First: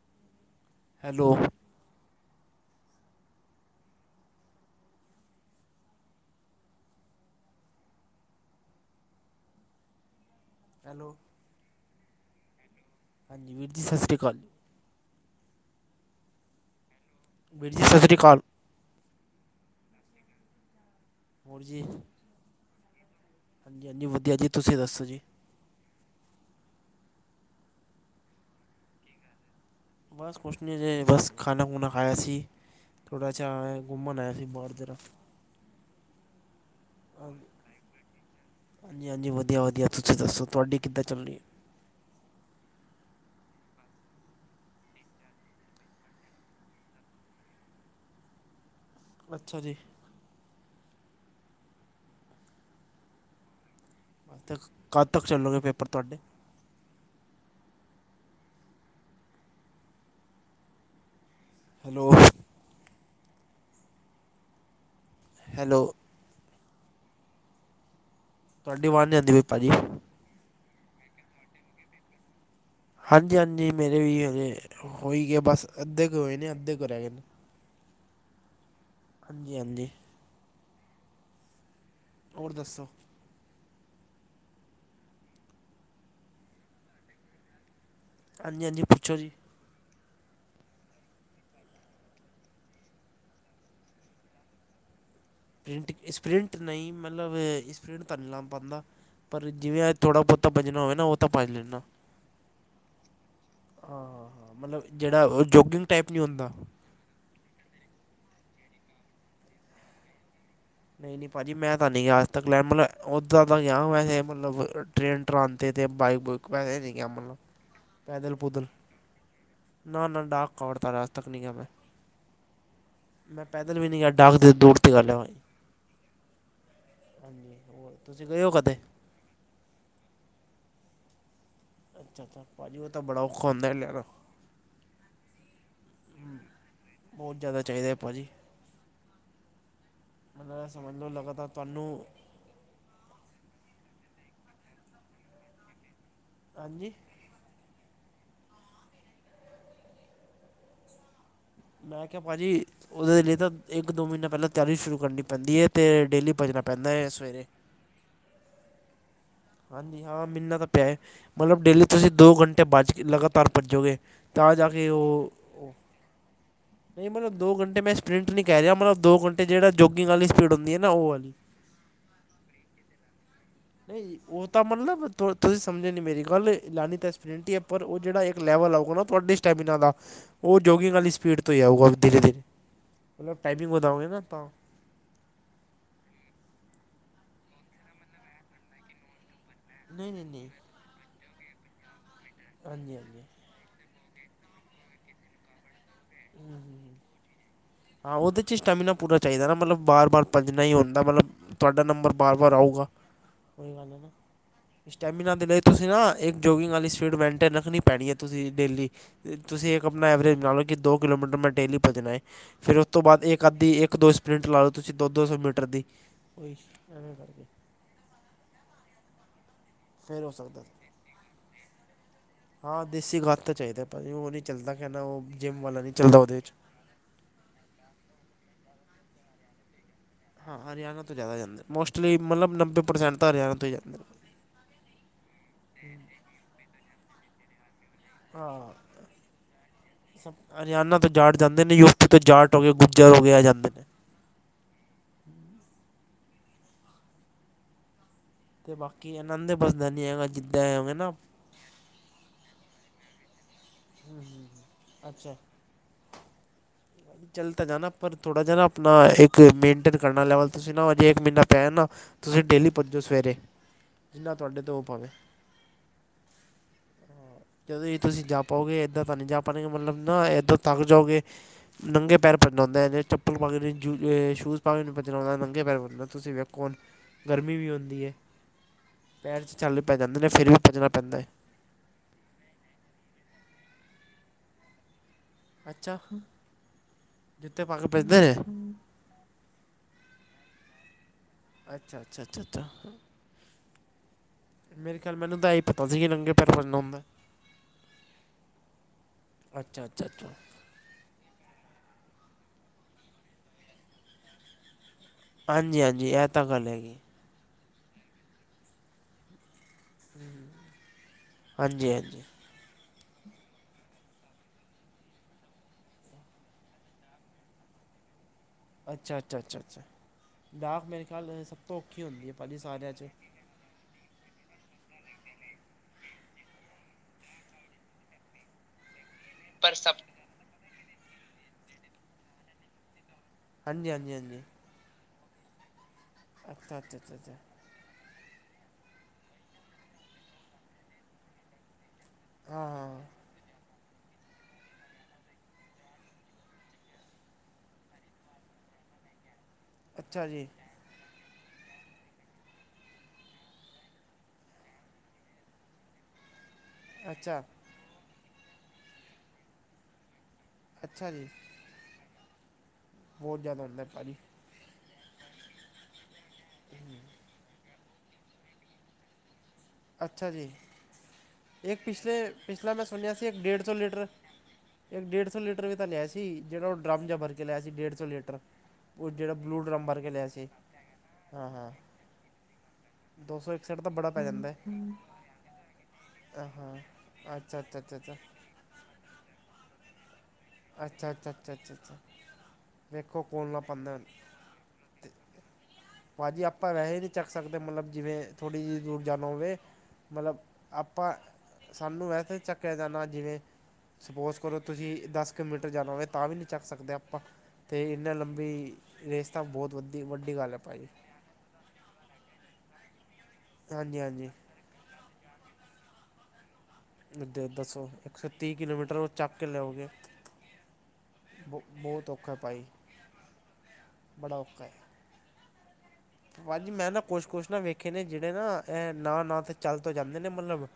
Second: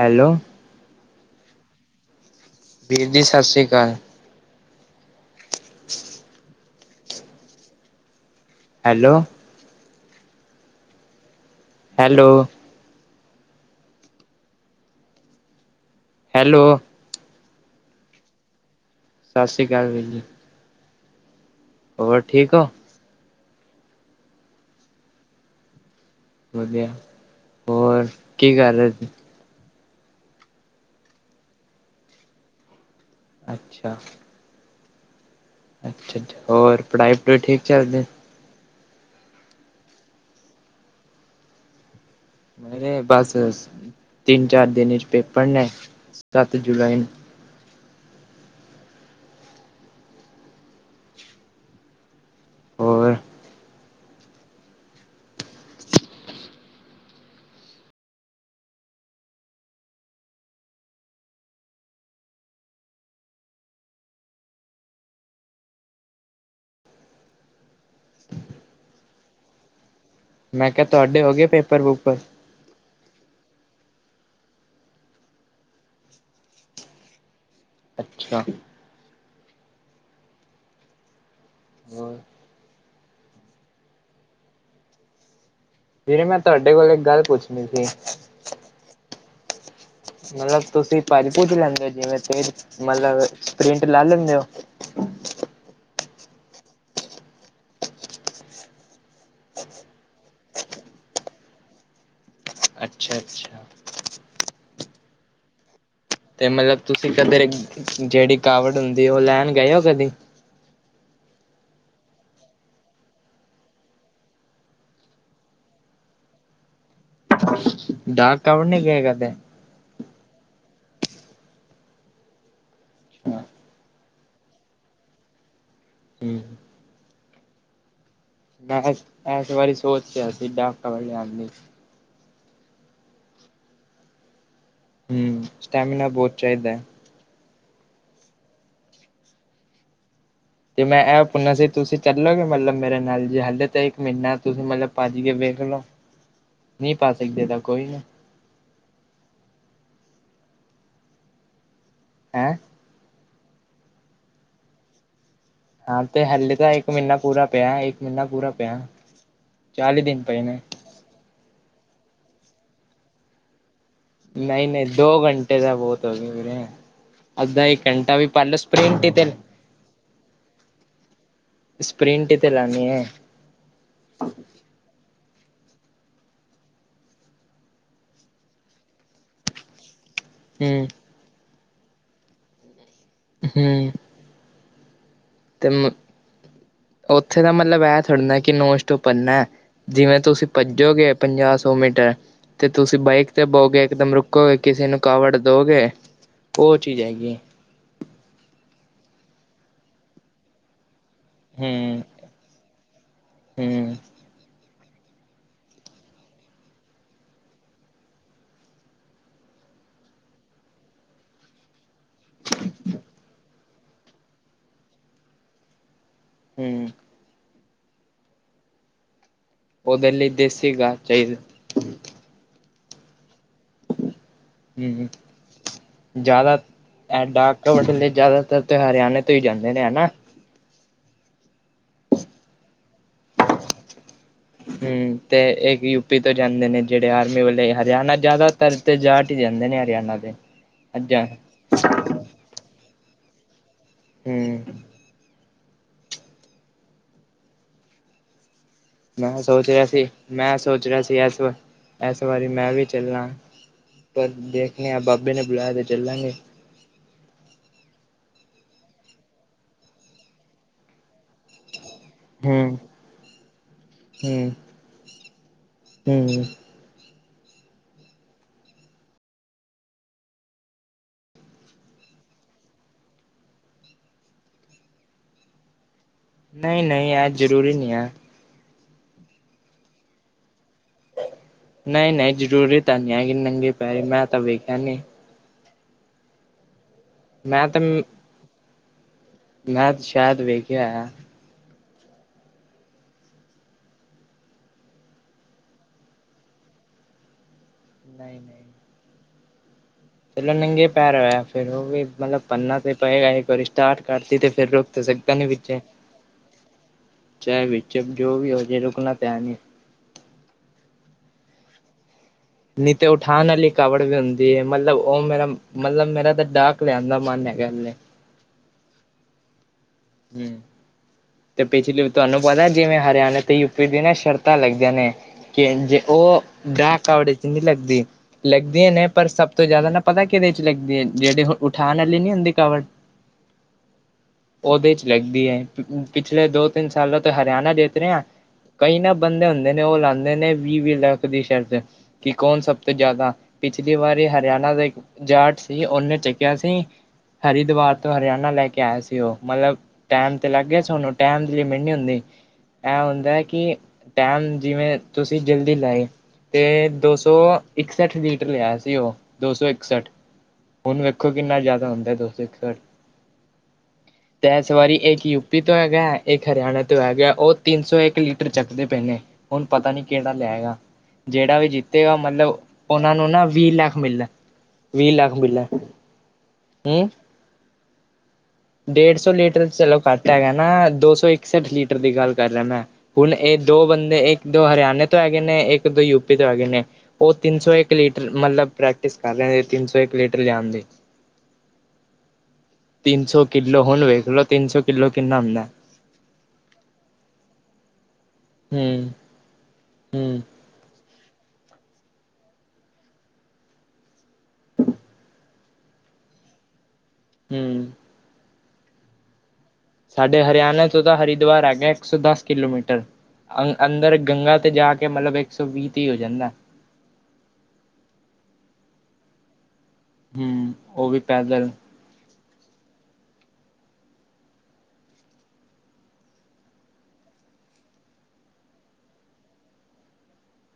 Hello. Hello. ਵੀਰ ਜੀ ਸਤਿ ਸ਼੍ਰੀ ਅਕਾਲ। [inaudible] ਹੈਲੋ। ਹੈਲੋ। ਹੈਲੋ। ਹਾਂਜੀ ਵੀਰ ਜੀ ਸਤਿ ਸ੍ਰੀ ਅਕਾਲ। ਹੈਲੋ। ਵੀਰ ਜੀ ਸਤਿ ਸ਼੍ਰੀ ਅਕਾਲ। ਸਤਿ ਸ਼੍ਰੀ ਅਕਾਲ ਵੀਰ ਜੀ। ਹੋਰ ਜੀ। ਹੋਰ ਠੀਕ ਓ। ਹਾਂਜੀ-ਹਾਂਜੀ, ਵਧੀਆ ਜੀ ਤੁਸੀਂ ਦੱਸੋ ਜੀ। ਵਧੀਆ, ਹੋਰ ਕੀ ਕਰ ਰਹੇ ਸੀ ਬਸ ਕੁਛ ਨੀ ਹਜੇ ਬਸ ਖਾਨਾ ਖੁਣਾ ਖਾਇਆ ਸੀ। ਥੋੜਾ ਜਿਹਾ ਅੱਛਾ ਘੁੰਮਣ ਆਇਆ ਸੀ ਬਾਹਰ ਜ਼ਰਾ। ਅੱਛਾ, ਅੱਛਾ ਹੋਰ ਪੜ੍ਹਾਈ ਪੜੂਈ ਠੀਕ ਚੱਲਦੀ। ਹਾਂਜੀ, ਹਾਂਜੀ ਵਧੀਆ, ਵਧੀਆ ਤੁਸੀਂ ਦੱਸੋ ਤੁਹਾਡੀ ਕਿੱਦਾਂ ਚੱਲ ਰਹੀ ਹੈ। ਨਹੀਂ ਬਸ ਤਿੰਨ ਚਾਰ ਦਿਨ ਚ ਪੇਪਰ ਨੇ ਸੱਤ ਜੁਲਾਈ ਨੂੰ। ਅੱਛਾ ਜੀ। ਹੋਰ ਕੱਦ ਤੱਕ ਚੱਲੋਗੇ ਪੇਪਰ ਤੁਹਾਡੇ ਹੈਲੋ। ਹੈਲੋ। ਤੁਆਡੀ ਵਾਜ ਨੀ ਆਂਦੀ ਪਈ ਬਾਜੀ ਮੈਂ ਕਿਹਾ ਤੁਹਾਡੇ ਹੋ ਗਏ ਪੇਪਰ ਪੁਪਰ। ਹਾਂਜੀ-ਹਾਂਜੀ, ਮੇਰੇ ਵੀ ਹਜੇ ਹੋਈ ਗਏ ਨੇ ਬਸ ਅੱਧੇ ਕੁ ਹੋਏ ਨੇ ਅੱਧੇ ਕੁ ਰਹਿ ਗਏ ਨੇ। ਅੱਛਾ। ਹਾਂਜੀ-ਹਾਂਜੀ। [unintelligible] ਹੋਰ ਦੱਸੋ? ਵੀਰੇ, ਮੈਂ ਤੁਹਾਡੇ ਕੋਲ ਇੱਕ ਗੱਲ ਪੁੱਛਣੀ ਸੀ? ਹਾਂ ਜੀ ਹਾਂ ਜੀ ਪੁੱਛੋ ਜੀ? ਮਤਲਬ ਤੁਸੀਂ ਭੱਜ ਭੁੱਜ ਲੈਂਦੇ ਹੋ ਜਿਵੇਂ ਇੱਥੇ। ਮਤਲਬ ਪ੍ਰਿੰਟ ਲਾ ਲੈਂਦੇ ਔ। ਪਰਿੰਟ ਸਪਰਿੰਟ ਨ੍ਹੀਂ ਮਤਲਬ ਸਪਰਿੰਟ ਤਾਂ ਨੀਂ ਲਾ ਪਾਂਦਾ। ਪਰ ਜਿਵੇ ਥੋੜ੍ਹਾ ਬਹੁਤਾ ਭਜਣਾ ਹੋਵੇ ਨਾ ਉਹ ਤਾਂ ਭੱਜ ਲੈਂਨਾ। ਅੱਛਾ। ਅੱਛਾ ਹਾਂ ਹਾਂ ਮਤਲਬ ਜਿਹੜਾ ਉਹ ਜੋਗਿੰਗ। ਟਾਈਪ ਨਹੀਂ ਤੇ ਹੁੰਦਾ ਮਤਲਬ ਤੁਸੀਂ ਕਦੇ ਜਿਹੜੀ ਕਾਵਟ ਹੁੰਦੀ ਐ ਉਹ ਲੈਣ ਗਏ ਹੋ ਕਦੀ? ਨਹੀਂ ਨਹੀਂ ਭਾਜੀ ਮੈਂ ਤਾਂ ਨਹੀਂ ਗਿਆ ਅੱਜ ਤੱਕ ਲੈ ਮਤਲਬ ਉਹਦਾਂ ਦਾ ਗਿਆ ਵੈਸੇ ਮਤਲਬ। ਟ੍ਰੇਨ ਟਰਾਨ ਅਤੇ ਬਾਈਕ ਬੁਇਕ ਐਵੇ ਨੀਂ ਗਿਆ ਮਤਲਬ। ਪੈਦਲ ਡਾਕ ਕਾਵੜ ਪੂਦਲ ਨੀ ਗਏ ਕਦੇ ਨਾ ਨਾ ਡਾਕ ਕਵੜਤਾ ਅੱਜ ਤੱਕ ਨ੍ਹੀਂ ਗਿਆ ਮੈਂ। ਮੈਂ ਪੈਦਲ ਵੀ ਨਹੀਂ ਗਿਆ ਡਾਗ ਤੇ ਦੂਰ ਦੀ ਗਲ ਐ ਭਾਜੀ। ਹਮ। ਹਾਂਜੀ ਉਹ। ਤੁਸੀਂ ਗਏ ਔ। ਮੈਂ ਐਸ ਐਸ ਵਾਰੀ ਸੋਚ ਰਿਹਾ ਸੀ [unintelligible] ਅੱਛਾ, ਅੱਛਾ ਭਾਜੀ ਉਹ ਤਾਂ ਬੜਾ ਔਖਾ ਹੁੰਦੇ ਏ ਲਿਆਣਾ। ਹੂੰ ਸਟੈਮੀਨਾ ਬਹੁਤ ਚਾਹੀਦਾ। ਬਹੁਤ ਜਿਆਦਾ ਚਾਹੀਦਾ ਭਾਜੀ। ਮਤਲਬ ਤੇ ਸਮਝ ਮੈਂ ਲਓ ਇਹ ਲਗਾਤਾਰ ਪੁੱਛਣਾ ਸੀ ਤੁਸੀਂ ਤੁਹਾਨੂੰ ਚੱਲੋਗੇ ਮਤਲਬ ਮੇਰੇ ਨਾਲ। ਜੇ ਹਲੇ ਤੇ ਇੱਕ ਮਹੀਨਾ ਤੁਸੀਂ ਮਤਲਬ ਭਜ ਕੇ ਵੇਖ ਲੋ ਹਾਂਜੀ ਨਹੀਂ ਭਜ ਸਕਦੇ ਤਾਂ ਕੋਈ ਨਾ। ਮੈਂ ਕਿਹਾ ਹੈਂ ਭਾਜੀ ਉਹਦੇ ਲਈ ਤਾਂ ਇੱਕ ਦੋ ਮਹੀਨਾਂ ਪਹਿਲਾਂ ਤਿਆਰੀ ਸ਼ੁਰੂ ਕਰਨੀ ਪੈਂਦੀ ਐ। ਹਾਂ ਤੇ ਹੱਲੇੇ ਤਾਂ ਇੱਕ ਮਹੀਨਾ ਪੂਰਾ ਪਿਆ ਇੱਕ ਮਹੀਨਾ ਪੂਰਾ ਪਿਆ। ਚਾਲੀ ਹਾਂਜੀ ਦਿਨ ਹਾਂ ਪਏ ਮਹੀਨਾ ਨੇ ਤਾਂ ਪਿਆ ਮਤਲਬ ਡੇਲੀ ਤੁਸੀਂ ਦੋ ਘੰਟੇ ਭੱਜ ਕੇ ਲਗਾਤਾਰ ਭੱਜੋਗੇ। ਤਾਂ ਨਹੀਂ ਜਾ ਨਹੀਂ ਕੇ ਦੋ ਉਹ ਘੰਟੇ ਉਹ ਤਾਂ ਬਹੁਤ ਹੋਣਗੇ ਵੀਰੇ। ਨਹੀਂ ਮਤਲਬ ਦੋ ਅੱਧਾ ਘੰਟੇ ਇੱਕ ਮੈਂ ਘੰਟਾ ਵੀ ਸਪਰਿੰਟ ਨਹੀਂ ਪਾਲੋ ਕਹਿ ਰਿਹਾ ਮਤਲਬ ਸਪ੍ਰਿੰਟ ਹੀ ਦੋ ਤੇ ਘੰਟੇ ਜਿਹੜਾ ਜੋਗਿੰਗ ਵਾਲੀ ਸਪੀਡ ਹੁੰਦੀ ਆ ਨਾਂ ਉਹ ਵਾਲੀ। ਸਪ੍ਰਿੰਨਟ ਈ ਤੇੇ ਲਾਣੀ ਏ। ਨਹੀਂ ਜੀ। ਉਹ ਤਾਂ ਮਤਲਬ ਤੁਸੀਂ ਸਮਝੇ ਨੀ ਮੇਰੀ ਗੱਲ ਲਾਨੀ ਤਾਂ ਸਪਰਿੰਟ ਈ ਐ। ਪਰ ਉਹ ਜਿਹੜਾ ਇੱਕ ਲੈਵਲ ਆਊਗਾ ਨਾ ਤੁਹਾਡੀ। ਸਟੈਮੀਨਾ ਦਾ। ਉਹ ਹੂੰ ਜੋਗਿੰਗ ਵਾਲੀ ਸਪੀਡ ਤੋਂ ਹੀ ਆਊਗਾ ਧੀਰੇ ਧੀਰੇ ਮਤਲਬ ਟਾਈਮਿੰਗ ਹੂੰ ਵਧਾਉਂਗੇ ਨਾ ਤਾਂ। ਤੇ ਮੈ ਉੱਥੇ ਦਾ ਮਤਲਬ ਐਹ ਥੋੜ੍ਹੀ ਨਾ ਐ ਕਿ ਨੋਨ ਸਟਾਪ ਭੱਜਣਾ। ਨਹੀਂ ਜਿਵੇਂ ਨਹੀਂ ਤੁਸੀਂ ਨਹੀਂ ਭੱਜੋਗੇ ਪੰਜਾਹ ਸੌ ਮੀਟਰ, ਤੇ ਹਾਂਜੀ ਤੁਸੀਂ ਹਾਂਜੀ ਬਾਈਕ ਤੇ ਬਹੋਗੇ ਇੱਕਦਮ ਰੁਕ ਕੋਏ ਕਿਸੇ ਨੂੰ ਕਾਵੜ ਦਓਗੇ, ਉਹ ਚੀਜ ਹੈਗੀ। ਹਾਂ ਉਹਦੇ ਚ ਸਟੈਮੀਨਾ ਪੂਰਾ ਚਾਹੀਦੈ ਨਾ, ਮਤਲਬ ਬਾਰ- ਬਾਰ ਭੱਜਣਾ ਹੀ ਹੁੰਦੈ, ਮਤਲਬ ਤੁਹਾਡਾ ਹੂੰ ਨੰਬਰ ਬਾਰ -ਬਾਰ ਆਉਗਾ। ਹੂੰ ਸਟੈਮਿਨਾ ਦੇ ਲਈ ਤੁਸੀਂ ਨਾ ਇੱਕ ਜੋਗਿੰਗ ਵਾਲੀ ਸਪੀਡ ਮੇਨਟੇਨ ਰੱਖਣੀ ਪੈਣੀ ਹੈ ਤੁਸੀਂ ਡੇਲੀ ਤੁਸੀਂ ਇੱਕ ਆਪਣਾ ਐਵਰੇਜ ਬਣਾ ਲਓ ਕਿ ਦੋ ਕਿਲੋਮੀਟਰ ਮੈਂ ਡੇਲੀ ਭੱਜਣਾ ਏ। ਫਿਰ ਉਸ ਤੋਂ ਬਾਅਦ ਇੱਕ ਅੱਧੀ ਇੱਕ ਦੋ ਸਪਰਿੰਟ ਲਾ ਲਓ ਤੁਸੀਂ ਦੋ-ਦੋ ਸੌ ਮੀਟਰ। ਹੂੰ ਉਹਦੇ ਫਿਰ ਲਈ ਹੋ ਸਕਦਾ ਦੇਸੀ ਗਾਂ ਚਾਹੀਦੀ। ਹਾਂ ਦੇਸੀ ਖਾਦ ਤਾਂ ਚਾਹੀਦਾ ਭਾਜੀ ਉਹ ਨਹੀਂ ਚੱਲਦਾ ਕਹਿੰਦਾ ਹੂੰ ਉਹ ਜਿੰਮ ਵਾਲਾ ਨਹੀਂ ਚੱਲਦਾ ਉਹਦੇ ਵਿੱਚ। ਜ਼ਿਆਦਾ ਇਹ ਡਾਕਟਰ [inaudible] ਜ਼ਿਆਦਾਤਰ ਤੇ ਹਰਿਆਣੇ ਤੋਂ ਹੀ ਜਾਂਦੇ ਨੇ ਹੈ ਨਾ। ਹਾਂ ਹਰਿਆਣਾ ਤੋਂ ਜ਼ਿਆਦਾ ਜਾਂਦੇ ਮੋਸਟਲੀ ਮਤਲਬ ਨੱਬੇ ਪ੍ਰਸੈਂਟ ਤਾਂ ਹਰਿਆਣਾ ਤੋਂ ਹੀ ਜਾਂਦੇ ਨੇ। ਹਮ ਤੇ ਇਹ ਯੂਪੀ ਤੋਂ ਜਾਂਦੇ ਨੇ ਜਿਹੜੇ ਆਰਮੀ ਵਾਲੇ ਹਰਿਆਣਾ। ਹਾਂ ਜ਼ਿਆਦਾਤਰ ਤੇ ਜਾਟ ਹੀ ਜਾਂਦੇ ਨੇ ਹਰਿਆਣਾ ਦੇ ਪੰਜਾਬ। ਦੇ ਨੇ ਯੂਪੀ ਤੋਂ ਜਾਟ ਹੋ ਗਏ ਗੁੱਜਰ ਹੋ ਗਏ ਏ ਜਾਂਦੇ ਨੇ। ਹੂੰ, ਤੇ ਵਕ ਮੈਂ ਸੋਚ ਰਿਹਾ ਸੀ, ਮੈਂ ਸੋਚ ਰਿਹਾ ਨਾ ਸੀ ਐਸ ਵਕ ਇਸ ਵਾਰੀ ਮੈਂ ਵੀ ਚੱਲਣਾ, ਪਰ ਦੇਖਣੇ ਹਾਂ ਬਾਬੇ ਅੱਛਾ ਨੇ ਬੁਲਾਇਆ ਤੇ ਚੱਲਾਂਗੇ। ਚੱਲ ਤਾਂ ਜਾਣਾ, ਪਰ ਥੋੜਾ ਜਾ ਨਾ ਆਪਣਾ ਇੱਕ ਮੇਨਟੇਨ ਕਰਨਾ ਲੈਵਲ, ਤੁਸੀਂ ਨਾ ਅਜੇ ਇੱਕ ਮਹੀਨਾ ਪਿਆ ਨਾ। ਤੁਸੀਂ ਡੇਲੀ ਹੂੰ ਭੱਜੋ ਸਵੇਰੇ, ਜਿੰਨਾ ਹੂੰ ਤੁਹਾਡੇ ਤੋਂ ਹੋ ਪਾਵੇ। ਹੂੰ। ਜਦੋਂ ਵੀ ਤੁਸੀਂ ਜਾ ਪਾਓਗੇ, ਇੱਦਾਂ ਤਾਂ ਨਹੀਂ ਜਾ ਪਾਓਗੇ, ਮਤਲਬ ਨਾ ਇੱਦਾਂ ਥੱਕ ਜਾਓਗੇ। ਨੰਗੇ ਪੈਰ ਭੱਜਣਾ ਹੁੰਦਾ, ਚੱਪਲ ਪਾ ਕੇ ਨੀ, ਜੁੱਤੇ ਸ਼ੂਜ਼ ਪਾ ਕੇ ਨੀ ਭੱਜਣਾ ਹੁੰਦਾ, ਨੰਗੇ ਪੈਰ ਭੱਜਣਾ ਤੁਸੀਂ ਵੇਖੋ ਹੁਣ, ਨਹੀਂ ਨਹੀਂ ਇਹ ਗਰਮੀ ਵੀ ਜ਼ਰੂਰੀ ਨਹੀਂ ਹੁੰਦੀ ਹੈ ਏ। ਪੈਰ ਚ ਛਾਲੇ ਪੈ ਜਾਂਦੇ ਨੇ, ਫਿਰ ਵੀ ਭੱਜਣਾ ਪੈਂਦਾ। ਨਹੀਂ-ਨਹੀਂ ਜ਼ਰੂਰੀ ਤਾਂ ਨਹੀਂ ਹੈਗੀ ਨੰਗੀ ਪੈਰੀ, ਮੈਂ ਤਾਂ ਵੇਖਿਆ ਨੀ। ਅੱਛਾ, ਜੁੱਤੇ ਮੈਂ ਪਾ ਤਾਂ ਕੇ ਭੱਜਦੇ ਨੇ। ਮੈਂ ਸ਼ਾਇਦ ਵੇਖਿਆ ਹੋਇਆ। ਅੱਛਾ-ਅੱਛਾ-ਅੱਛਾ-ਅੱਛਾ। ਮੇਰੇ ਖਿਆਲ ਮੈਨੂੰ ਤਾਂ ਇਹ ਹੀ ਪਤਾ ਸੀ, ਕਿ ਨੰਗੇ ਪੈਰ ਭੱਜਣਾ ਹੁੰਦਾ ਐ। [inaudible] ਅੱਛਾ-ਅੱਛਾ-ਅੱਛਾ। ਪਰ ਨੰਗੇ ਪੈਰ ਹੈਗਾ, ਫਿਰ ਉਹ ਵੀ ਮਤਲਬ ਕਰਨਾ ਤੇ ਪਏਗਾ, ਇੱਕ ਵਾਰੀ ਸਟਾਟ ਕਰਤੀ ਤੇ ਫਿਰ ਰੁਕ ਤੇ ਸਕ ਹਾਂਜੀ-ਹਾਂਜੀ, ਇਹ ਤਾਂ ਗੱਲ ਹੈਗੀ। ਚਾਹੇ ਵਿੱਚ ਜੋ ਵੀ ਹੋਜੇ, ਰੁਕਣਾ ਤੇ ਹੈ ਨੀ। ਹਾਂਜੀ-ਹਾਂਜੀ। ਨਹੀਂ ਤੇ ਉਠਾਣ ਵਾਲੀ ਕਾਵੜ ਵੀ ਹੁੰਦੀ ਹੈ, ਮਤਲਬ ਉਹ ਮੇਰਾ ਮਤਲਬ ਮੇਰਾ ਤਾਂ ਡਾਕ ਲਿਆਣ ਦਾ ਮਨ ਹੈਗਾ। ਅੱਛਾ-ਅੱਛਾ-ਅੱਛਾ-ਅੱਛਾ। ਹੂੰ ਤੇ ਪਿਛਲੀ ਹੁੰਦੀ ਹੈ ਤੁਹਾਨੂੰ ਭਾਜੀ ਪਤਾ ਸਾਰਿਆਂ ਜਿਵੇਂ 'ਚ ਹਰਿਆਣੇ ਤੇ ਯੂ ਯੂਪੀ ਦੀਆਂ ਨਾ ਸ਼ਰਤਾਂ ਲੱਗਦੀਆ ਨੇ। ਜੇ ਉਹ ਡਾਕ ਕਾਵੜ ਨੀ ਲੱਗਦੀ, ਲੱਗਦੀਆਂ ਨੇ। ਪਰ ਸਭ ਤੋਂ ਜ਼ਿਆਦਾ ਨਾ ਪਤਾ ਕਿਹਦੇ ਚ ਲੱਗਦੀ ਏ, ਜਿਹੜੇ ਉਹ ਉਠਾਣ ਵਾਲੀ ਨਹੀਂ ਹੁੰਦੀ ਕਾਵੜ। ਹਾਂਜੀ-ਹਾਂਜੀ-ਹਾਂਜੀ। ਉਹਦੇ ਚ ਲੱਗਦੀ ਐ, ਪਿਛਲੇ ਦੋ ਅੱਛਾ ਤਿੰਨ ਅੱਛਾ ਅੱਛਾ ਸਾਲਾਂ ਤੋਂ ਅੱਛਾ ਹਰਿਆਣਾ ਜਿੱਤ ਰਿਹਾ। ਕਈ ਨਾ ਬੰਦੇ ਹੁੰਦੇ ਨੇ, ਉਹ ਲਾਂਦੇ ਨੇ ਵੀਹ-ਵੀਹ ਲੱਖ ਦੀ ਸ਼ਰਤ, ਕਿ ਕੌਣ ਹਾਂ ਸਭ ਤੋਂ ਹਾਂ ਜ਼ਿਆਦਾ ਪਿਛਲੀ ਵਾਰੀ ਹਰਿਆਣਾ ਦਾ ਇਕ ਜਾਟ ਸੀ, ਉਹਨੇ ਚੱਕਿਆ ਸੀ। ਹਰਿਦੁਆਰ ਤੋਂ ਹਰਿਆਣਾ ਲੈ ਕੇ ਆਇਆ ਸੀ ਉਹ, ਮਤਲਬ ਅੱਛਾ ਟਾਈਮ ਜੀ ਤੇ ਲੱਗ ਗਿਆ ਸੀ ਉਹਨੂੰ। ਟੈਮ ਦੀ ਲਿਮਿਟ ਨਹੀਂ ਹੁੰਦੀ। ਇਹ ਹੁੰਦਾ ਹੈ, ਕਿ ਟੈਮ ਜਿਵੇਂ ਤੁਸੀਂ ਜਲਦੀ ਲੈ ਆਏ। ਤੇ ਦੋ ਸੌ ਅੱਛਾ ਇਕਸੱਠ ਲੀਟਰ ਲਿਆਇਆ ਸੀ ਉਹ, ਦੋ ਸੌ ਇਕਸੱਠ। ਹੁਣ ਅੱਛਾ ਜੀ ਵੇਖੋ ਕਿੰਨਾ ਜ਼ਿਆਦਾ ਹੁੰਦਾ ਦੋ ਸੌ ਲੀਟਰ। ਬਹੁਤ ਜ਼ਿਆਦਾ ਹੁੰਦਾ ਐ, ਭਾਜੀ। ਅਤੇ ਇਸ ਵਾਰੀ ਇੱਕ ਯੂਪੀ ਤੋਂ ਹੈਗਾ ਇੱਕ ਹਰਿਆਣਾ ਤੋਂ ਹੈਗਾ ਉਹ ਤਿੰਨ ਸੌ ਇੱਕ ਲੀਟਰ ਚੱਕਦੇ ਪਏ ਨੇ। ਹੁਣ ਪਤਾ ਨੀ ਅੱਛਾ ਕਿਹੜਾ ਜੀ ਲਿਆਏਗਾ। ਜਿਹੜਾ ਵੀ ਇੱਕ ਪਿਛਲੇ ਜਿੱਤੇਗਾ, ਮਤਲਬ ਪਿਛਲਾ ਮੈਂ ਸੁਣਿਆ ਉਹਨਾਂ ਸੀ ਨੂੰ ਇੱਕ ਨਾ ਡੇਢ ਵੀਹ ਸੌ ਲੱਖ ਲੀਟਰ ਮਿਲਨਾ। ਇੱਕ ਡੇਢ ਸੌ ਲੀਟਰ ਵੀ ਤਾਂ ਲਿਆ ਸੀ, ਜਿਹੜਾ ਉਹ ਡਰੰਮ ਹੂੰ ਜ ਭਰ ਕੇ ਲਿਆ ਸੀ ਡੇਢ ਸੌ ਲੀਟਰ। ਉਹ ਡੇਢ ਸੌ ਜਿਹੜਾ ਬਲੂ ਲੀਟਰ ਡਰਮ ਚਲੋ ਭਰ ਕੇ ਘੱਟ ਲਿਆ ਸੀ ਹੈਗਾ ਨਾ, ਦੋ ਸੌ ਇਕ ਹਾਂ ਹਾਂ ਸੱਠ ਲੀਟਰ ਦੀ ਗੱਲ ਕਰ ਰਿਹਾ ਮੈਂ। ਕੁਲ ਸੌ ਇਹ ਇੱਕ ਸੈਟ ਦੋ ਤਾਂ ਬੜਾ ਬੰਦੇ ਪੈ ਇੱਕ ਜਾਂਦਾ ਦੋ ਹੈ ਹਰਿਆਣੇ ਤੋਂ ਹੈਗੇ ਨੇ, ਇੱਕ ਦੋ ਯੂਪੀ ਤੋਂ ਅ ਹੈਗੇ ਹਾਂ ਨੇ, ਉਹ ਤਿੰਨ ਅੱਛਾ ਸੌ ਅੱਛਾ ਇੱਕ ਅੱਛਾ ਅੱਛਾ ਲੀਟਰ ਮਤਲਬ ਬਰ ਇਸ ਕਰਲਿਆ ਤਿੰਨ ਸੌ ਇੱਕ ਲੀ ਅੱਛਾ -ਅੱਛਾ- ਅੱਛਾ- ਅੱਛਾ- ਅੱਛਾ ਵੇਖੋ ਕੋਣ ਲੈ ਪਾਂਦਾ। ਦੇਖਲੋ ਤਿੰਨ ਸੌ ਕਿੱਲੋ ਕਿੰਨਾ ਹੁੰਦਾ। ਭਾਅ ਜੀ ਆਪਾਂ ਵੈਸੇ ਨਹੀਂ ਚੱਕ ਸਕਦੇ ਮਤਲਬ ਜਿਵੇ ਥੋੜ੍ਹੀ ਜਿਹੀ ਹੂੰ ਦੂਰ ਜਾਣਾਵੇ ਮਤਲਬ ਹੂੰ ਆਪਾਂ ਸਾਨੂੰ ਵੈਸੇ ਚੱਕਿਆ ਜਾਂਦਾ ਜਿਵੇਂ ਸਪੋਜ਼ ਕਰੋ ਤੁਸੀਂ ਦਸ ਕਿਲੋਮੀਟਰ ਜਾਣਾ ਹੋਵੇ ਤਾਂ ਵੀ ਨਹੀਂ ਚੱਕ ਸਕਦੇ ਆਪਾਂ ਹੂੰ ਅਤੇ ਇੰਨਾ ਲੰਬੀ ਰੇਸ ਤਾਂ ਬਹੁਤ ਵੱਧੀ ਵੱਡੀ ਗੱਲ ਹੈ। ਭਾਜੀ ਚ ਹਰਿਦਵਾਰ ਆ ਗਿਆ ਇੱਕ ਸੌ ਦਸ ਕਿਲੋਮੀਟਰ ਹਾਂਜੀ ਅੰਦਰ ਹਾਂਜੀ ਗੰਗਾ ਤੇ ਜਾ ਕੇ ਮਤਲਬ ਇੱਕ ਸੌ ਵੀਹ ਤੇ ਹੋ ਜਾਂਦਾ ਦੱਸੋ ਇੱਕ ਸੌ ਤੀਹ ਕਿਲੋਮੀਟਰ ਉਹ ਚੱਕ ਕੇ ਲਓਗੇ ਹਮ ਉਹ ਵੀ ਬਹੁ ਪੈਦਲ ਬਹੁਤ ਔਖਾ ਭਾਈ ਬੜਾ ਔਖਾ ਹੈ ਭਾਜੀ ਮੈਂ ਨਾ ਕੁਛ ਕੁਛ ਨਾ ਵੇਖੇ ਨੇ ਜਿਹੜੇ ਨਾ ਇਹ ਨਾ ਨਾ ਤੇ ਚੱਲ ਤੋਂ ਜਾਂਦੇ ਨੇ ਮਤਲਬ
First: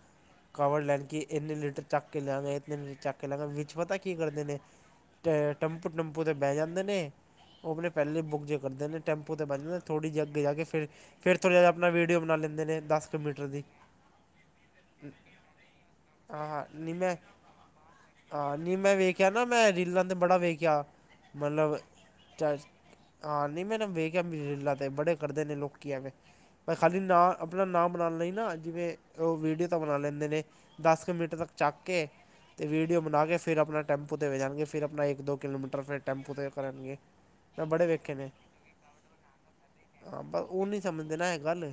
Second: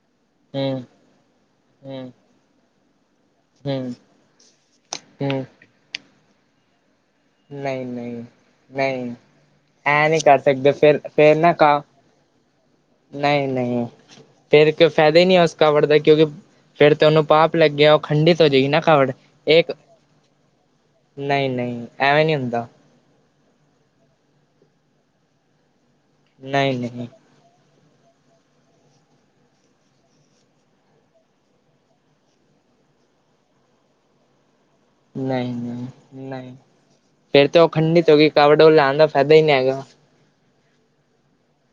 ਕਵਰ ਹੂੰ ਲੈਨ ਕੀ ਇੰਨੀ ਲੀਟਰ ਚੱਕ ਹੂੰ ਕੇ ਲਿਆਂਗੇ ਇਤੇ ਲੀਟਰ ਚੈੱਕ ਕਹਿ ਲਾਂ ਵਿੱਚ ਹੂੰ ਪਤਾ ਕੀ ਕਰਦੇ ਨੇ ਹੂੰ ਟੰਪੂ ਟੰਪੂ ਤੇ ਬਹਿ ਜਾਂਦੇ ਨੇ ਉਹ ਨਹੀਂ ਆਪਣੇ ਪਹਿਲੇ ਨਹੀਂ ਬੁੱਕ ਜੇ ਕਰਦੇ ਨੇ ਨਹੀਂ ਟੈਂਪੂ ਤੇ ਬਦੇ ਐ ਥੋੜ੍ਹੀ ਨਹੀਂ ਜਿਹੀ ਕਰ ਅੱਗੇ ਜਾ ਕੇ ਸਕਦੇ ਫਿਰ ਨਾ ਥੋੜ੍ਹੀ ਜਹਾ ਕ ਆਪਣਾ ਵੀਡੀਓ ਬਣਾ ਲੈਂਦੇ ਨੇ ਦਸ ਕੁਲੋਮੀਟਰ ਦੀ ਫੇਿਰ ਕੋਈ ਫਾਇਦਾ ਹੀ ਨਹੀਂ ਆ ਉਸ ਕਵੜ ਦਾ ਕਿਉਂਕਿ ਹਾਂ ਹਾਂ ਫੇਿਰ ਨਹੀਂ ਤਾਂ ਮੈਂ ਉਹਨੂੰ ਪਾਪ ਲੱਗਿਆ ਉਹ ਖੰਡਿਤ ਹੋ ਜਾਏਗੀ ਨਾ ਕਵੜ ਕ ਨਾ ਮੈਂ ਰੀਲਾਂ ਤੇ ਬੜਾ ਵੇਖਿਆ ਨਹੀਂ ਮਤਲਬ ਨਹੀਂ ਐਵੇਂ ਨਹੀਂ ਚ ਹੁੰਦਾ ਹਾਂ ਨਹੀਂ ਮੈਨੂੰ ਵੇਖਖਿਆ ਮਲਾ ਤੇ ਬੜੇ ਕਰਦੇ ਨੇ ਲੋਕ ਆਵੇਂ ਪਰ ਨਹੀਂ ਨਹੀਂ ਖਾਲੀਦਾ ਆਪਣਾ ਨਾਂ ਬਣਾਉਣ ਲਈ ਨਾ ਜਿਵੇਂ ਉਹ ਵੀਡੀਓ ਤਾਂ ਬਣਾ ਲੈਂਦੇ ਨੇ ਦਸ ਕੁ ਮਿੰਟਰ ਤੱਕ ਚੱਕ ਕੇ ਅਤੇ ਵੀਡੀਓ ਬਣਾ ਕੇ ਫਿਰ ਆਪਣਾ ਟੈਂਪੂ 'ਤੇ ਜਾਣਗੇ ਫਿਰ ਆਪਾਂ ਆਪਣਾ ਇੱਕ ਦੋ ਨਹੀਂ ਕਿਲੋਮੀਟਰ ਨਹੀਂ ਫਿਰ ਟੈਂਮਪੂ ਤੋਂ ਨਹੀਂ ਕਰਨਣਗੇ ਮ ਬੜੇ ਵੇਖੇ ਨੇ ਲੈਣ ਦਾ ਫਾਇਦਾ ਹੀ ਨਹੀਂ ਹੈਗਾ ਹਾਂ ਬਸ ਉਹ ਨੀ ਸਮਝਦੇ ਨਾ ਇਹ ਗੱਲ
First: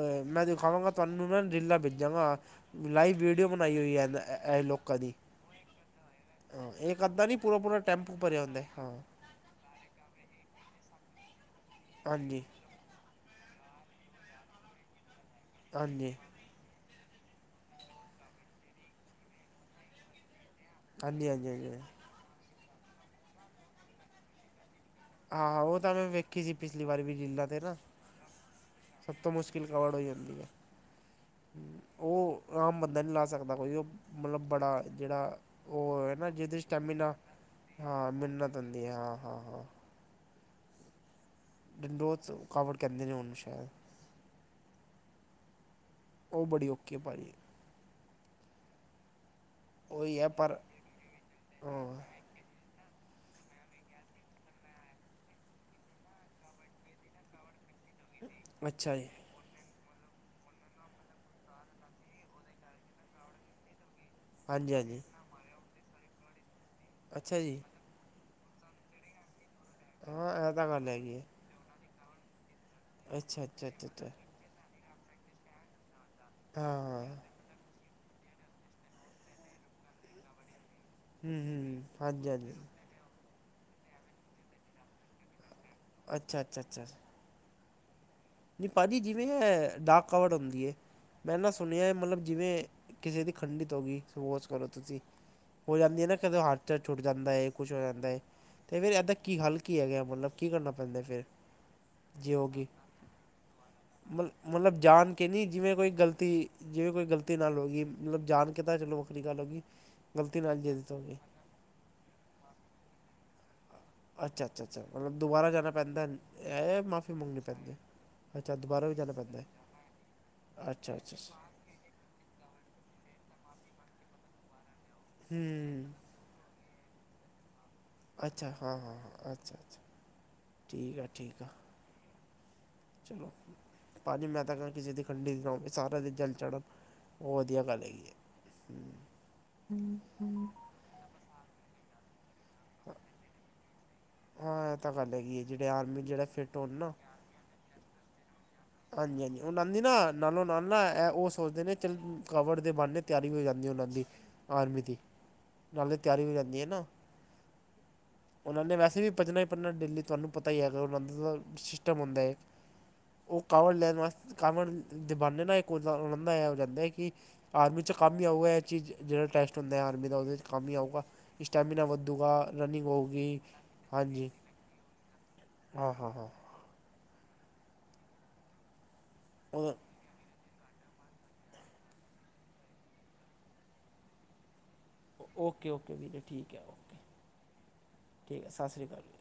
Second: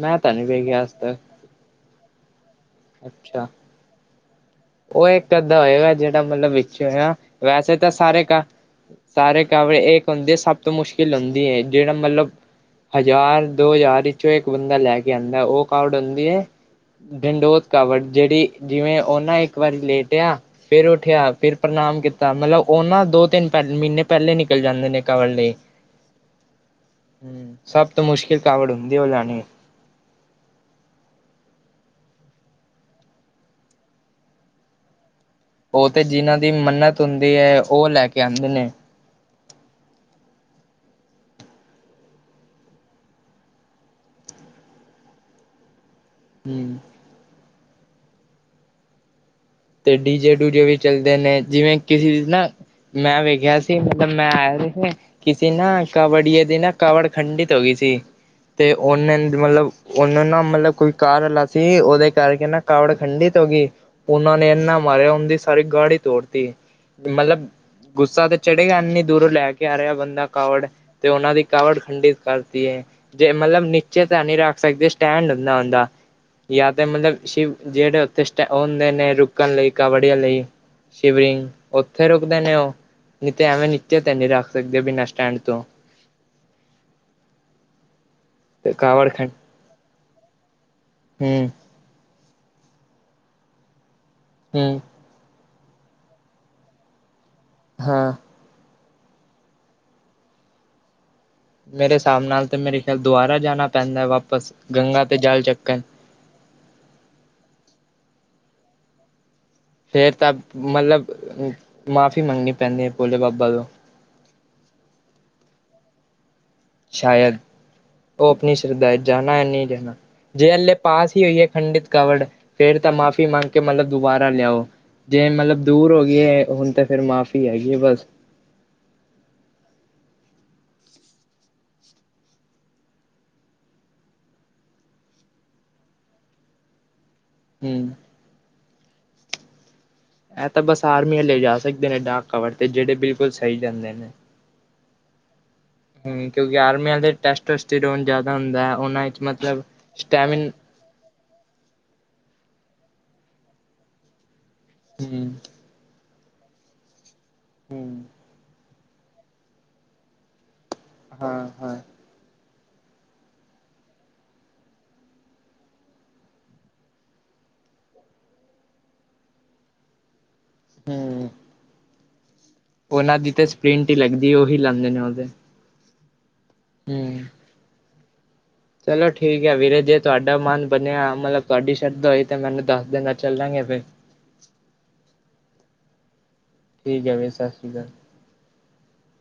ਮੈਂ ਤਾਂ ਨਹੀਂ ਮੈਂਦ ਵੇਖਿਆ ਖਮਗਾ ਅੱਜ ਤੱਕ ਤਹਨੂੰ ਨਾਲ ਡਿੱਲਾ ਬਿੱਜਾਗਾ ਅੱਛਾ ਲੋਕਾਂ ਉਹ ਦੀ ਇੱਕ ਅੱਧਾ ਹੋਏਗਾ ਜਿਹੜਾ ਮਤਲਬ ਹਾਂ ਵਿੱਚੋਂ ਇੱਕ ਨਾ ਅੱਧਾ ਨਹੀਂ ਪੂਰਾ ਵੈਸੇ ਪੂਰਾ ਤਾਂ ਟੈਂਪੂ ਸਾਰੇ ਭਰਿਆ ਕਾ ਹੁੰਦਾ ਹਾਂ ਸਾਰੇ ਕਵਰੇ ਇੱਕ ਹੁੰਦੇ ਸਭ ਤੋਂ ਮੁਸ਼ਕਿਲ ਹੁੰਦੀ ਹੈ ਜਿਹੜਾ ਮਤਲਬ ਹਾਂਜੀ ਹਜ਼ਾਰ ਦੋ ਹਜ਼ਾਰ ਵਿੱਚੋਂ ਇੱਕ ਬੰਦਾ ਲੈ ਕੇ ਆਉਂਦਾ ਉਹ ਕਊਟ ਹਾਂਜੀ ਹੁੰਦੀ ਹੈ ਡੰਡੋ ਕਵਟ ਜਿਹੜੀ ਜਿਵੇਂ ਉਹਨਾਂ ਇੱਕ ਵਾਰੀ ਲੇਟ ਆ ਫੇਿਰ ਹਾਂਜੀ ਉੱਠਿਆ ਹਾਂਜੀ ਫਿਰ ਹਾਂਜੀ ਪ੍ਰਣਾਮ ਕੀਤਾ ਤਾਂ ਮਤਲਬ ਉਹ ਨਾ ਦੋ ਤਿੰਨ ਪਹਿ ਮਹੀਨੇ ਪਹਿਲੇ ਨਿਕਲ ਜਾਂਦੇ ਨੇ ਕਾਵੜ ਲਈ ਆਹੋ ਉਹ ਤਾਂ ਮੈਂ ਵੇਖੀ ਸੀ ਪਿਛਲੀ ਵਾਰੀ ਵੀ ਰੀਲਾਂ ਹਮ ਤੇ ਨਾ ਸਭ ਮੁਸ਼ਕਿਲ ਕਵੜੋ ਸਭ ਤੋਂ ਮੁਸ਼ਕਿਲ ਕਵੜ ਹੋ ਜਾਂਦੀ ਹੈ ਉਹ ਆਮ ਬੰਦਾ ਨਹੀਂ ਲਾ ਸਕਦਾ ਕੋਈ ਉਹ ਮਤਲਬ ਬੜਾ ਜਿਹੜਾ ਉਹ ਤੇ ਹੈ ਨਾ ਜਿਹਨਾਂ ਦੀ ਜਿਹਦੇ ਮੰਨਤ ਸਟੈਮੀਨਾ ਹੁੰਦੀ ਹੈ ਉਹ ਲੈ ਹਾਂ ਕੇ ਆਉਂਦੇ ਮਿਹਨਤ ਨੇ ਹੁੰਦੀ ਹਾਂ ਹਾਂ ਹਾਂ ਡੰਡੋ ਰਕਾਵਟ ਕਰਦੇ ਨੇ ਹਣ ਸ਼ਾਇਦ ਉਹ ਬੜੀ ਹਮ ਔਖੀ ਭਾਰੀ ਤੇ ਉਹੀ ਹੈ ਡੀਜੇ ਪਰ ਡੂਜੇ ਵੀ ਚੱਲਦੇ ਨੇ ਜਿਵੇਂ ਹਾਂ ਕਿਸੇ ਨਾ ਮੈਂ ਵੇਖਿਆ ਸੀ, ਮਤਲਬ ਮੈਂ ਆਇਆ ਸੀ ਕਿਸੀ ਨਾ ਕਬੜਏ ਦੀ ਨਾ ਕਵੜ ਖੰਡਿਤ ਹੋ ਗਈ ਸੀ ਤੇ ਅੱਛਾ ਜੀ ਉਹਨਾਂ ਮਤਲਬ ਓਨੇ ਨਾ ਮਤਲਬ ਕੋਈ ਕਾਰ ਵਾਲਾ ਸੀ, ਓਦੇ ਕਰਕੇ ਨਾ ਕਾਵੜ ਖੰਡਿਤ ਹੋ ਗੀ। ਓਨਾਂ ਨੇ ਹਾਂਜੀ ਏਨਾ ਹਾਂਜੀ ਮਾਰਿਆ, ਓਂਦੀ ਸਾਰੀ ਗਾੜੀ ਤੋੜਤੀ ਅੱਛਾ ਮਤਲਬ ਜੀ ਗੁੱਸਾ ਤੇ ਚੜੇਗਾ ਇੰਨੀ ਦੂਰੋਂ ਲੈ ਕੇ ਆ ਰਿਹਾ ਬੰਦਾ ਹਾਂ ਇਹ ਕਾਵੜ ਤਾਂ ਗੱਲ ਤੇ ਹੈਗੀ ਹੈ ਓਨਾਂ ਦੀ ਕਾਵੜ ਖੰਡਿਤ ਕਰਤੀ ਏ ਜੇ ਅੱਛਾ ਮਤਲਬ ਅੱਛਾ ਅੱਛਾ ਨੀਚੇ ਅੱਛਾ ਤਾਂ ਨੀ ਰੱਖ ਸਕਦੇ ਸਟੈਂਡ [unintelligible] ਹੁੰਦਾ ਓਦਾ। ਜਾਂ ਹਾਂ ਤੇ ਹਾਂ ਮਤਲਬ ਸ਼ਿਵ ਜਿਹੜੇ ਉੱਥੇ, ਸਟ ਹੁੰਦੇ ਨੇ ਰੁਕਣ ਲਈ ਕਬੜੀਆਂ ਲਈ, ਹੂੰ ਸ਼ਿਵਿੰਗ ਹੂੰ ਓਥੇ ਹਾਂਜੀ ਰੁਕਦੇ ਹਾਂਜੀ ਨੇ ਓ ਨੀ ਤੇ ਐਵੇਂ ਨੀਚੇ ਤੇ ਨੀ ਰੱਖ ਸਕਦੇ ਬਿਨਾਂ ਸਟੈਂਡ ਤੋਂ। ਅੱਛਾ, ਅੱਛਾ, ਅੱਛਾ। ਨਈ ਤੇ ਭਾਜੀ ਕਾਵੜ ਜਿਵੇਂ ਖੰ ਐ ਡਾਕ ਕਾਵੜ ਹੋਂਦੀ ਏ, ਮੈਂ ਨਾ ਹੂੰ ਸੁਨੇਆ ਮਤਲਬ ਜਿਵੇਂ ਕਿਸੇ ਦੀ ਖੰਡਿਤ ਹੋ ਗਈ, ਕੀ ਕਰੋ ਸੋਚੋ ਹੂੰ ਤੁਸੀਂ ਹੋ ਜਾਂਦੀ ਹੈ ਨਾ ਕਦੇ ਹਟ 'ਚ ਛੁੱਟ ਜਾਂਦਾ ਹੈਏ ਕੁਛ ਹੋ ਜਾਂਦਾ ਹਾਂ ਹੈ ਅਤੇ ਫਿਰ ਇਹਦਾ ਕੀ ਹਲਕੀ ਹੈਗਾ ਮਤਲਬ ਕੀ ਕਰਨਾ ਪੈਂਦਾ ਫਿਰ ਮੇਰੇ ਹਿਸਾਬ ਨਾਲ ਤੇ, ਮੇਰੇ ਖਿਆਲ ਦੁਬਾਰਾ ਜਾਣਾ ਪੈਂਦਾ ਮਤਲਬ- ਵਾਪਸ ਮਤਲਬ ਗੰਗਾ ਜਾਣ ਤੇ ਕੇ ਜਲ ਨਹੀਂ, ਜਿਵੇਂ ਚੱਕਣ ਕੋਈ ਗਲਤੀ ਜਿਵੇਂ, ਕੋਈ ਗਲਤੀ ਨਾਲ ਹੋ ਗਈ ਮਤਲਬ ਜਾਣ ਕੇ ਤਾਂ, ਚਲੋ ਵੱਖਰੀ ਗੱਲ ਹੋ ਗਈ। ਫੇਰ ਤਾਂ ਗਲਤੀ ਨਾਲ ਜੇ ਦਿੱਤ ਹੋ ਮਤਲਬ, ਗਈ ਮਾਫ਼ੀ ਮੰਗਣੀ ਪੈਂਦੀ ਹੈ ਭੋਲੇ ਬਾਬਾ ਤੋਂ ਅੱਛਾ, ਅੱਛਾ, ਅੱਛਾ ਮਤਲਬ ਦੁਬਾਰਾ ਜਾਨਾ ਪੈਂਦਾ ਹੈ ਮਾਫੀ ਸ਼ਾਇਦ, ਮੰਗਣੀ ਪੈਂਦੀ ਹੈ ਉਹ ਆਪਣੀ ਅੱਛਾ ਦੁਬਾਰਾ ਸ਼ਰਧਾ ਵੀ ਜਾਣਾ ਪੈਂਦਾ ਜਾਾਨਾ ਹੈ ਨਹੀਂ ਜਾਣਾ, ਜੇ ਅੇਲੇ ਅੱਛਾ ਪਾਸ ਅੱਛਾ ਹੀ ਅੱਛਾ ਹੋਈਏ ਹੈ। ਖੰਡਿਤ ਕਾਵੜ ਫਿਰ ਤਾਂ ਮਾਫ਼ੀ ਮੰਗ ਕੇ ਮਤਲਬ ਦੁਬਾਰਾ ਲਿਆਓ। ਜੇ ਮਤਲਬ ਹੂੰ ਦੂਰ ਹੋ ਗਈ ਏ ਹੁਨ ਤਾਂ ਫਿਰ ਮਾਫ਼ੀ ਹੈਗੀ ਏ ਬਸ। ਅੱਛਾ, ਹਾਂ, ਹਾਂ, ਹਾਂ ਅੱਛਾ- ਅੱਛਾ ਠੀਕ ਆ, ਠੀਕ ਆ ਚਲੋ ਭਾਜੀ ਮੈਂ ਤਾਂ ਕਾਂ ਕਿਸ ਦੀ ਗੱਡੀ ਨਾ ਹੋਵੇ ਸਾਰਿਆਂ ਦਾ ਜਲ ਚੜੇ ਓ ਵਧੀਆ ਗੱਲ ਹਮ ਹੈਗੀ ਏ। ਹੂੰ ਐ ਤਾਂ ਬਸ ਆਰਮੀ ਵਾਲੇ ਲੇ ਜਾ ਸਕਦੇ ਨੇ ਡਾਕ ਕਾਵੜ ਤੇ ਜੇੜੇ ਬਿਲਕੁਲ ਸਈ ਜਾਂਦੇ ਨੇ। ਹਾਂ ਇਹ ਤਾਂ ਗੱਲ ਹੈ ਕਿ ਜਿਹੜੇ, ਆਰਮੀ ਚ ਫਿੱਟ ਹੋਣ ਨਾ, ਟੈਸਟ ਵੈਸਟ ਰੋਨ ਜਾਦਾ ਹੁੰਦਾ। ਉਹਨਾਂ ਵਿੱਚ ਹਾਂਜੀ-ਹਾਂਜੀ, ਮਤਲਬ ਓਨਾਂ ਦੀ ਨਾ ਨਾਲੋ ਸਟੈਮਿਨ ਨਾਲ ਨਾ ਐ ਓ ਸੋਚਦੇ ਨੇ ਚਲ ਕਵਰ ਦੇ ਬਹਾਨੇ ਤਿਆਰੀ ਹੋ, ਜਾਂਦੀ ਉਹਨਾਂ ਦੀ ਆਰਮੀ ਦੀ ਹਮ ਨਾਲੇ ਤਿਆਰੀ ਵੀ, ਰਹਿੰਦੀ ਹੈ ਨਾ, ਹੂੰ ਉਹਨਾਂ ਨੇ ਵੈਸੇ ਵੀ ਭੱਜਣਾ, ਹੀ ਪੜ੍ਹਨਾ ਡੇਲੀ ਤੁਹਾਨੂੰ ਪਤਾ ਹੀ ਹੈਗਾ, ਉਹਨਾਂ ਦਾ -ਦਾ ਹਾਂ ਹਾਂ ਸਿਸਟਮ ਹੁੰਦਾ ਏ, ਉਹ ਕਾਵੜ ਲੈਣ ਵਾਸਤੇ, ਕਾਵੜ ਬਹਾਨੇ ਨੇ ਇੱਕ ਰਦਾ ਜਾ ਰਹਿੰਦਾ ਹੈ ਕਿ, ਆਰਮੀ 'ਚ ਕੰਮ ਹੀ ਆਉਗਾ ਹੈ ਚੀਜ਼, ਜਿਹੜਾ ਟੈਸਟ ਹੁੰਦੇ ਆਰਮੀ ਦਾ ਉਹ 'ਚ ਕਾਮ ਹੀ ਆਊਗਾ, ਸਟੈਮੀਨਾ ਵੱਧੂਗਾ। ਓਨਾਂ ਦੀ ਤੇ ਸਪਰਿੰਟ ਈ ਲੱਗਦੀ ਓਹੀ ਲਾਂਦੇ ਨੇ ਓ ਤੇ। ਆ, ਹਾ, ਹਾ ਹੂੰ ਚਲੋ, ਠੀਕ ਹੈ ਉਹ ਵੀਰੇ ਜੇ ਤੁਹਾਡਾ ਮਨ ਬਨੇਆ ਮਤਲਬ ਤੁਹਾਡੀ ਸ਼ਰਧਾ ਹੋਈ ਤੇ ਮੈਨੂੰ ਦੱਸ ਦੇਨਾ ਚੱਲਾਂਗੇ ਫਿਰ। ਓਕੇ -ਓਕੇ ਵੀਰ ਠੀਕ ਹੈ, ਓਕੇ ਹੈ ਵੀਰ ਸਤਿ ਸ਼੍ਰੀ ਅਕਾਲ। ਠੀਕ ਹੈ, ਸਤਿ ਸ਼੍ਰੀ ਅਕਾਲ।